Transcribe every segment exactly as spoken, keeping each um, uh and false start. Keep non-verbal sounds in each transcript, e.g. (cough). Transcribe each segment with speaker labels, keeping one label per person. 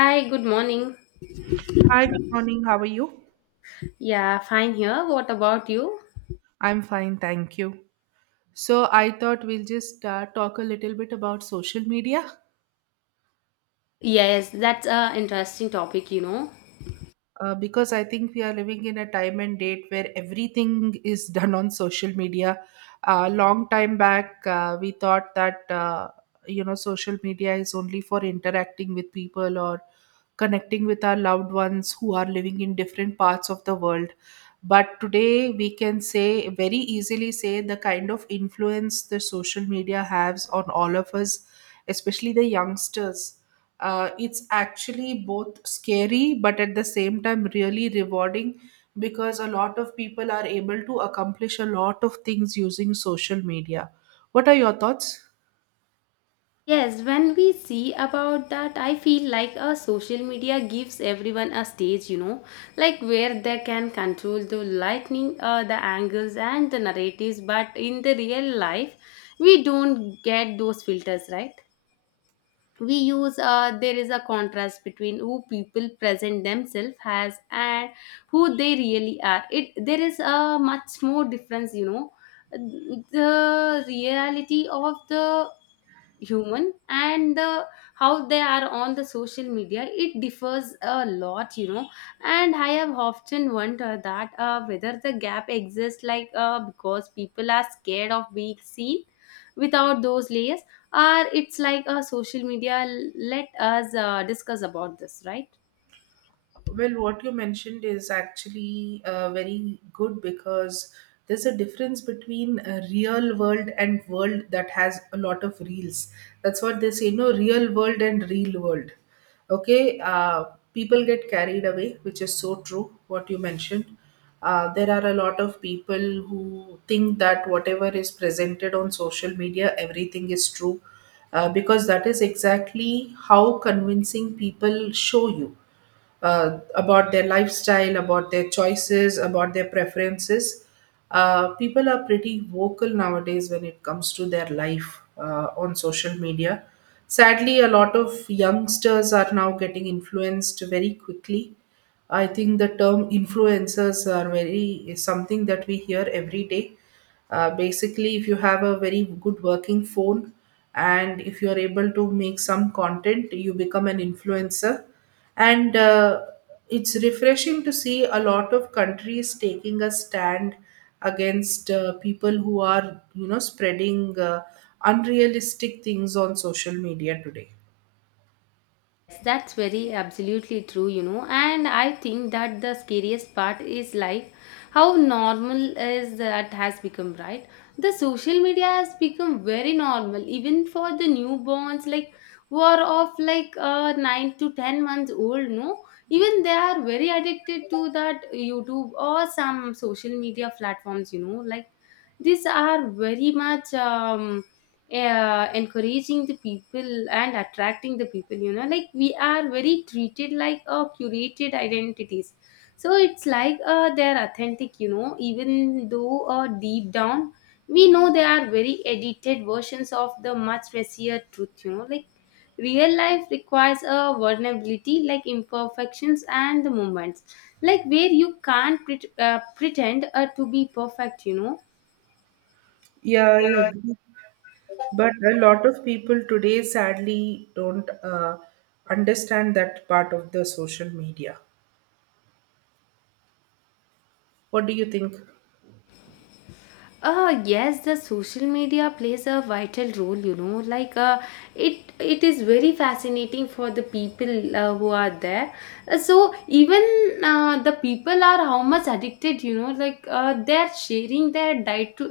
Speaker 1: Hi, good morning.
Speaker 2: Hi, good morning. How are you?
Speaker 1: Yeah, fine here. What about you?
Speaker 2: I'm fine, thank you. So, I thought we'll just uh, talk a little bit about social media.
Speaker 1: Yes, that's a interesting topic, you know.
Speaker 2: Uh, because I think we are living in a time and date where everything is (laughs) done on social media. A long time back, uh, we thought that uh, you know social media is only for interacting with people or connecting with our loved ones who are living in different parts of the world. But today, we can say very easily say the kind of influence the social media has on all of us, especially the youngsters. Uh, it's actually both scary but at the same time really rewarding, because a lot of people are able to accomplish a lot of things using social media. What are your thoughts?
Speaker 1: Yes, when we see about that, I feel like a social media gives everyone a stage, you know, like where they can control the lightning, uh, the angles and the narratives, but in the real life, we don't get those filters, right? we use uh, There is a contrast between who people present themselves as and who they really are, it there is a much more difference, you know. The reality of the human and the how they are on the social media, it differs a lot, you know. And I have often wondered that uh, whether the gap exists, like uh, because people are scared of being seen without those layers, or it's like a social media, let us uh, discuss about this, right?
Speaker 2: Well, what you mentioned is actually uh, very good, because there's a difference between a real world and world that has a lot of reels. That's what they say, no, real world and real world. Okay. Uh, people get carried away, which is so true, what you mentioned. Uh, there are a lot of people who think that whatever is presented on social media, everything is true, uh, because that is exactly how convincing people show you uh, about their lifestyle, about their choices, about their preferences. Uh, people are pretty vocal nowadays when it comes to their life uh, on social media. Sadly, a lot of youngsters are now getting influenced very quickly. I think the term influencers are very is something that we hear every day. Uh, basically, if you have a very good working phone and if you are able to make some content, you become an influencer, and uh, it's refreshing to see a lot of countries taking a stand against uh, people who are you know spreading uh, unrealistic things on social media today.
Speaker 1: That's very absolutely true, you know. And I think that the scariest part is like how normal is that has become, right? The social media has become very normal, even for the newborns, like who are of like uh, nine to ten months old. No, even they are very addicted to that YouTube or some social media platforms. You know, like these are very much um, uh, encouraging the people and attracting the people, you know, like we are very treated like a curated identities. So it's like uh, they're authentic, you know, even though uh, deep down we know they are very edited versions of the much messier truth, you know, like real life requires a vulnerability, like imperfections and the moments like where you can't pret- uh, pretend uh, to be perfect, you know.
Speaker 2: Yeah, I agree, but a lot of people today sadly don't uh, understand that part of the social media. What do you think?
Speaker 1: Uh yes, the social media plays a vital role, you know, like uh it it is very fascinating for the people uh, who are there. Uh, so even uh, the people are how much addicted, you know, like uh, they're sharing their day to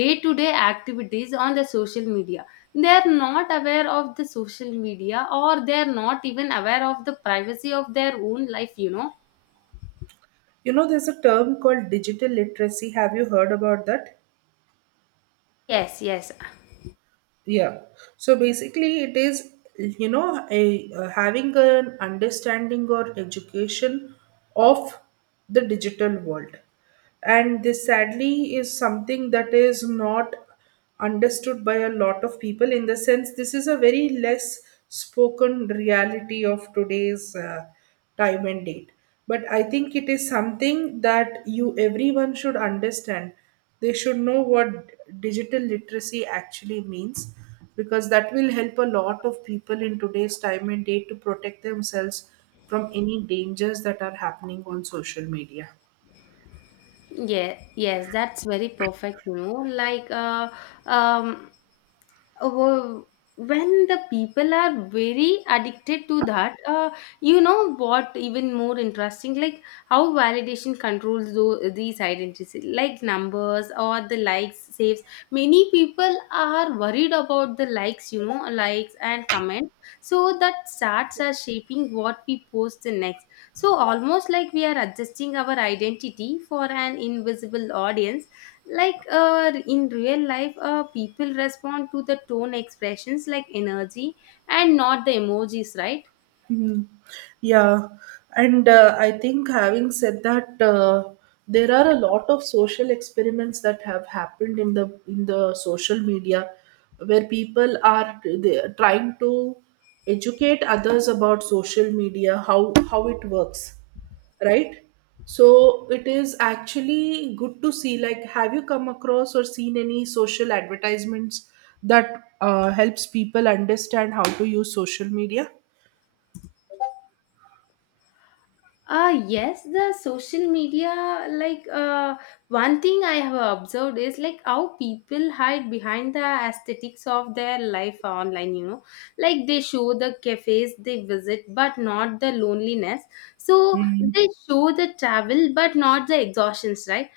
Speaker 1: day to day activities on the social media. They're not aware of the social media, or they're not even aware of the privacy of their own life, you know.
Speaker 2: You know, there's a term called digital literacy. Have you heard about that?
Speaker 1: Yes, yes.
Speaker 2: Yeah. So basically, it is, you know, a, uh, having an understanding or education of the digital world. And this sadly is something that is not understood by a lot of people. In the sense, this is a very less spoken reality of today's uh, time and date. But I think it is something that you everyone should understand. They should know what digital literacy actually means, because that will help a lot of people in today's time and date to protect themselves from any dangers that are happening on social media.
Speaker 1: Yeah, yes, that's very perfect, you know. Like uh um wo- when the people are very addicted to that, uh you know what, even more interesting, like how validation controls those these identities, like numbers or the likes, saves. Many people are worried about the likes, you know, likes and comments. So that starts are shaping what we post the next. So, almost like we are adjusting our identity for an invisible audience. Like uh, in real life, uh, people respond to the tone expressions like energy, and not the emojis, right?
Speaker 2: Hmm. Yeah, and uh, I think having said that, uh, there are a lot of social experiments that have happened in the in the social media, where people are they are trying to educate others about social media, how how it works, right? So it is actually good to see. Like, have you come across or seen any social advertisements that uh, helps people understand how to use social media?
Speaker 1: Uh yes, the social media, like uh one thing I have observed is like how people hide behind the aesthetics of their life online, you know, like they show the cafes they visit but not the loneliness, so
Speaker 2: Mm.
Speaker 1: they show the travel but not the exhaustions, right?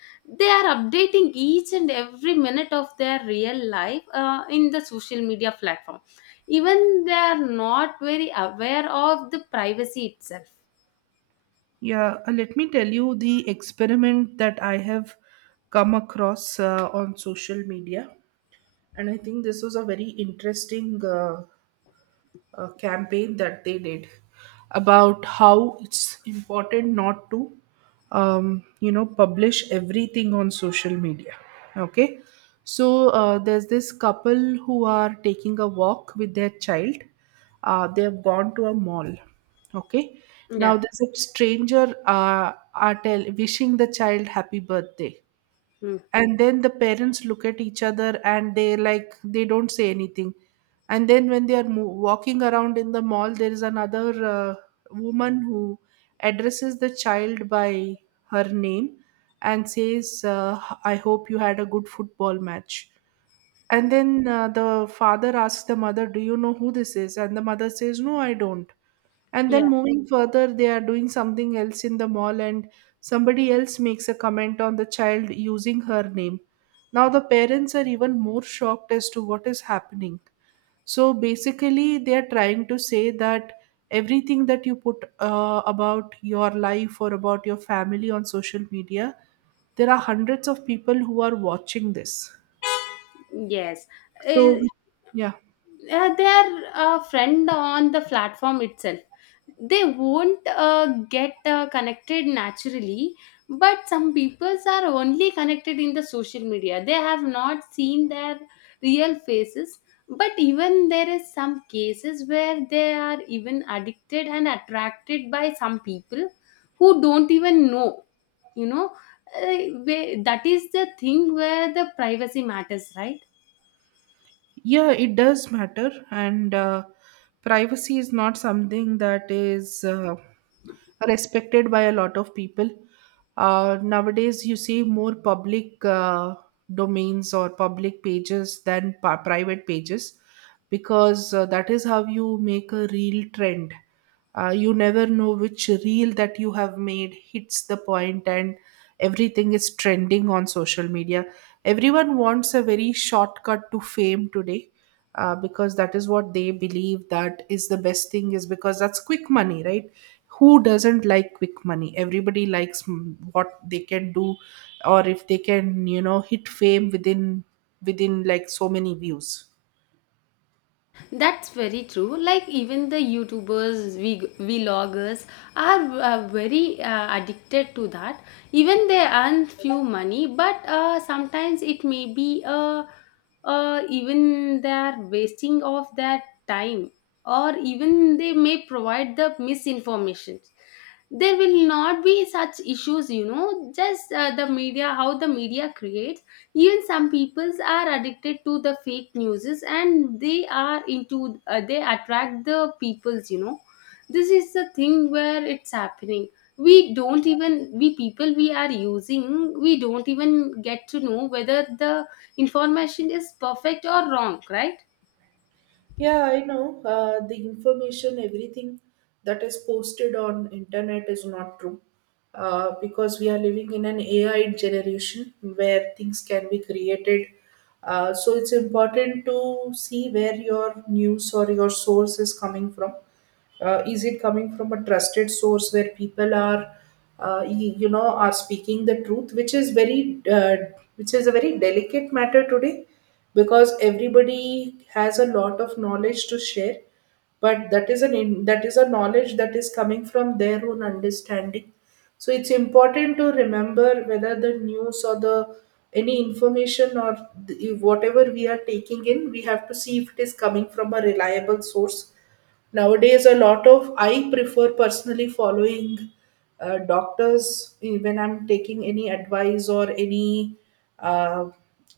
Speaker 1: They are updating each and every minute of their real life uh, in the social media platform. Even they are not very aware of the privacy itself.
Speaker 2: Yeah, uh, let me tell you the experiment that I have come across uh, on social media, and I think this was a very interesting uh, uh, campaign that they did about how it's important not to um, you know publish everything on social media. Okay. So uh, there's this couple who are taking a walk with their child. Uh, they have gone to a mall. Okay. Now
Speaker 1: Yeah.
Speaker 2: there's a stranger uh, are tell wishing the child happy birthday.
Speaker 1: Hmm.
Speaker 2: And then the parents look at each other and they like they don't say anything. And then when they are mo- walking around in the mall, there is another uh, woman who addresses the child by her name and says, uh, I hope you had a good football match. And then uh, the father asks the mother, do you know who this is? And the mother says, no, I don't. And
Speaker 1: Yeah.
Speaker 2: then moving further, they are doing something else in the mall, and somebody else makes a comment on the child using her name. Now, the parents are even more shocked as to what is happening. So, basically, they are trying to say that everything that you put uh, about your life or about your family on social media, there are hundreds of people who are watching this.
Speaker 1: Yes.
Speaker 2: so,
Speaker 1: Uh,
Speaker 2: with- yeah,
Speaker 1: uh, they're a friend on the platform itself. They won't uh, get uh, connected naturally, but some peoples are only connected in the social media. They have not seen their real faces. But even there is some cases where they are even addicted and attracted by some people who don't even know. You know, uh, where- that is the thing where the privacy matters, right?
Speaker 2: yeah, it does matter, and uh, privacy is not something that is uh, respected by a lot of people. Uh, nowadays, you see more public uh, domains or public pages than pa- private pages, because uh, that is how you make a real trend. Uh, you never know which reel that you have made hits the point, and everything is trending on social media. Everyone wants a very shortcut to fame today, uh, because that is what they believe, that is the best thing, is because that's quick money, right? Who doesn't like quick money? Everybody likes mm, what they can do, or if they can, you know, hit fame within within like so many views.
Speaker 1: That's very true. Like even the YouTubers, vlog- vloggers are uh, very uh, addicted to that. Even they earn few money, but uh, sometimes it may be uh, uh, even they are wasting of their time, or even they may provide the misinformation. There will not be such issues, you know. Just uh, the media, how the media create, even some peoples are addicted to the fake newses, and they are into uh, they attract the peoples, you know. This is the thing where it's happening. We don't even, we people we are using, we don't even get to know whether the information is perfect or wrong, right?
Speaker 2: Yeah, I know. Uh, the information, everything that is posted on internet is not true. Uh, because we are living in an A I generation where things can be created. Uh, so it's important to see where your news or your source is coming from. Uh, is it coming from a trusted source where people are, uh, y- you know, are speaking the truth, which is very, uh, which is a very delicate matter today, because everybody has a lot of knowledge to share, but that is an in, that is a knowledge that is coming from their own understanding. So it's important to remember whether the news or the any information or the, whatever we are taking in, we have to see if it is coming from a reliable source. Nowadays, a lot of I prefer personally following uh, doctors, eh, when I'm taking any advice or any uh,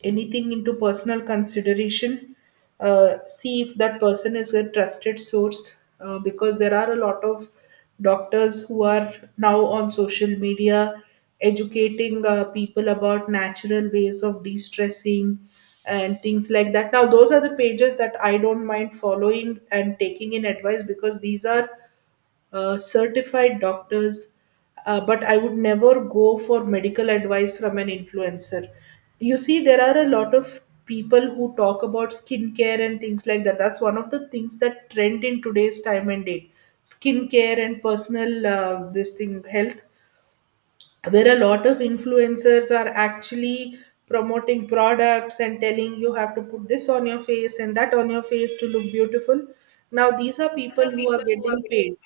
Speaker 2: anything into personal consideration. Uh, see if that person is a trusted source, uh, because there are a lot of doctors who are now on social media educating uh, people about natural ways of de-stressing and things like that. Now those are the pages that I don't mind following and taking in advice, because these are uh, certified doctors. Uh, but I would never go for medical advice from an influencer. You see, there are a lot of people who talk about skincare and things like that. That's one of the things that trend in today's time and date. Skincare and personal uh, this thing health, where a lot of influencers are actually promoting products and telling you have to put this on your face and that on your face to look beautiful. Now these are people who are getting paid.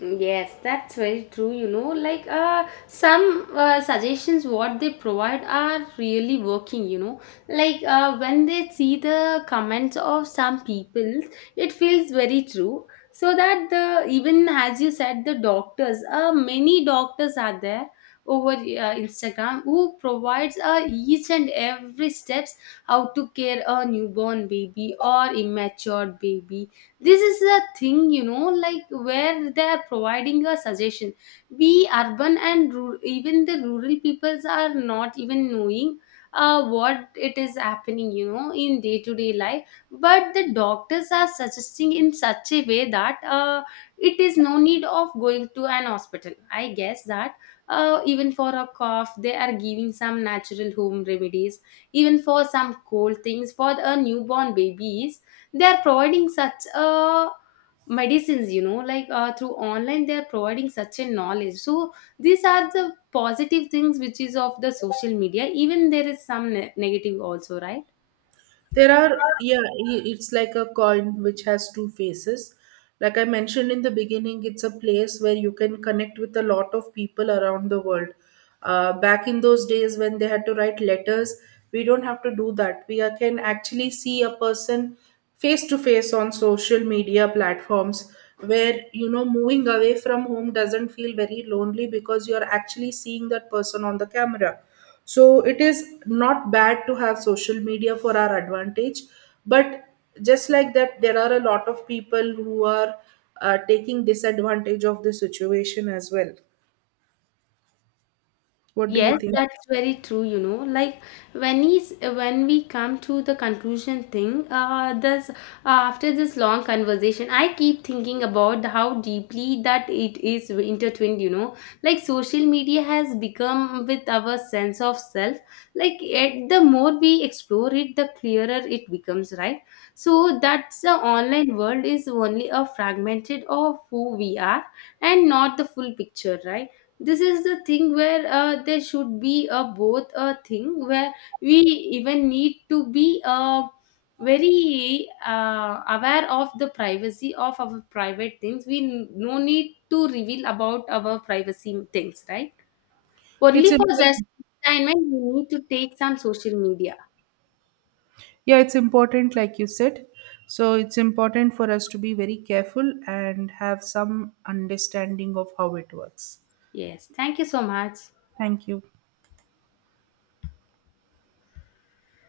Speaker 1: Yes, that's very true. You know, like uh, some uh, suggestions what they provide are really working. You know, like uh, when they see the comments of some people, it feels very true. So that the even as you said, the doctors, uh, many doctors are there over uh, Instagram who provides uh, each and every steps how to care a newborn baby or immature baby. This is the thing, you know, like where they are providing a suggestion. We urban and rural, even the rural peoples are not even knowing uh, what it is happening, you know, in day to day life. But the doctors are suggesting in such a way that uh, it is no need of going to an hospital, I guess that uh, even for a cough they are giving some natural home remedies, even for some cold things for the newborn babies. They are providing such a medicines, you know, like uh, through online they are providing such a knowledge. So these are the positive things which is of the social media, even there is some ne- negative also, right?
Speaker 2: There are, yeah, i- it's like a coin which has two faces. Like I mentioned in the beginning, it's a place where you can connect with a lot of people around the world. Uh, back in those days when they had to write letters, we don't have to do that. We are- can actually see a person face to face on social media platforms, where you know moving away from home doesn't feel very lonely because you're actually seeing that person on the camera. So it is not bad to have social media for our advantage, but just like that, there are a lot of people who are uh, taking disadvantage of the situation as well. What do you
Speaker 1: Yes,
Speaker 2: think?
Speaker 1: that's very true, you know. Like when he's when we come to the conclusion thing, uh this uh, after this long conversation, I keep thinking about how deeply that it is intertwined, you know. Like social media has become with our sense of self. Like it, the more we explore it, the clearer it becomes, right? So that's the online world is only a fragmented of who we are and not the full picture, right? This is the thing where uh, there should be a both a thing where we even need to be uh, very uh, aware of the privacy of our private things. We n- no need to reveal about our privacy things, right?
Speaker 2: It's
Speaker 1: Only for just
Speaker 2: important.
Speaker 1: entertainment we need to take some social media.
Speaker 2: Yeah, it's important, like you said. So it's important for us to be very careful and have some understanding of how it works.
Speaker 1: Yes, thank you so much.
Speaker 2: Thank you.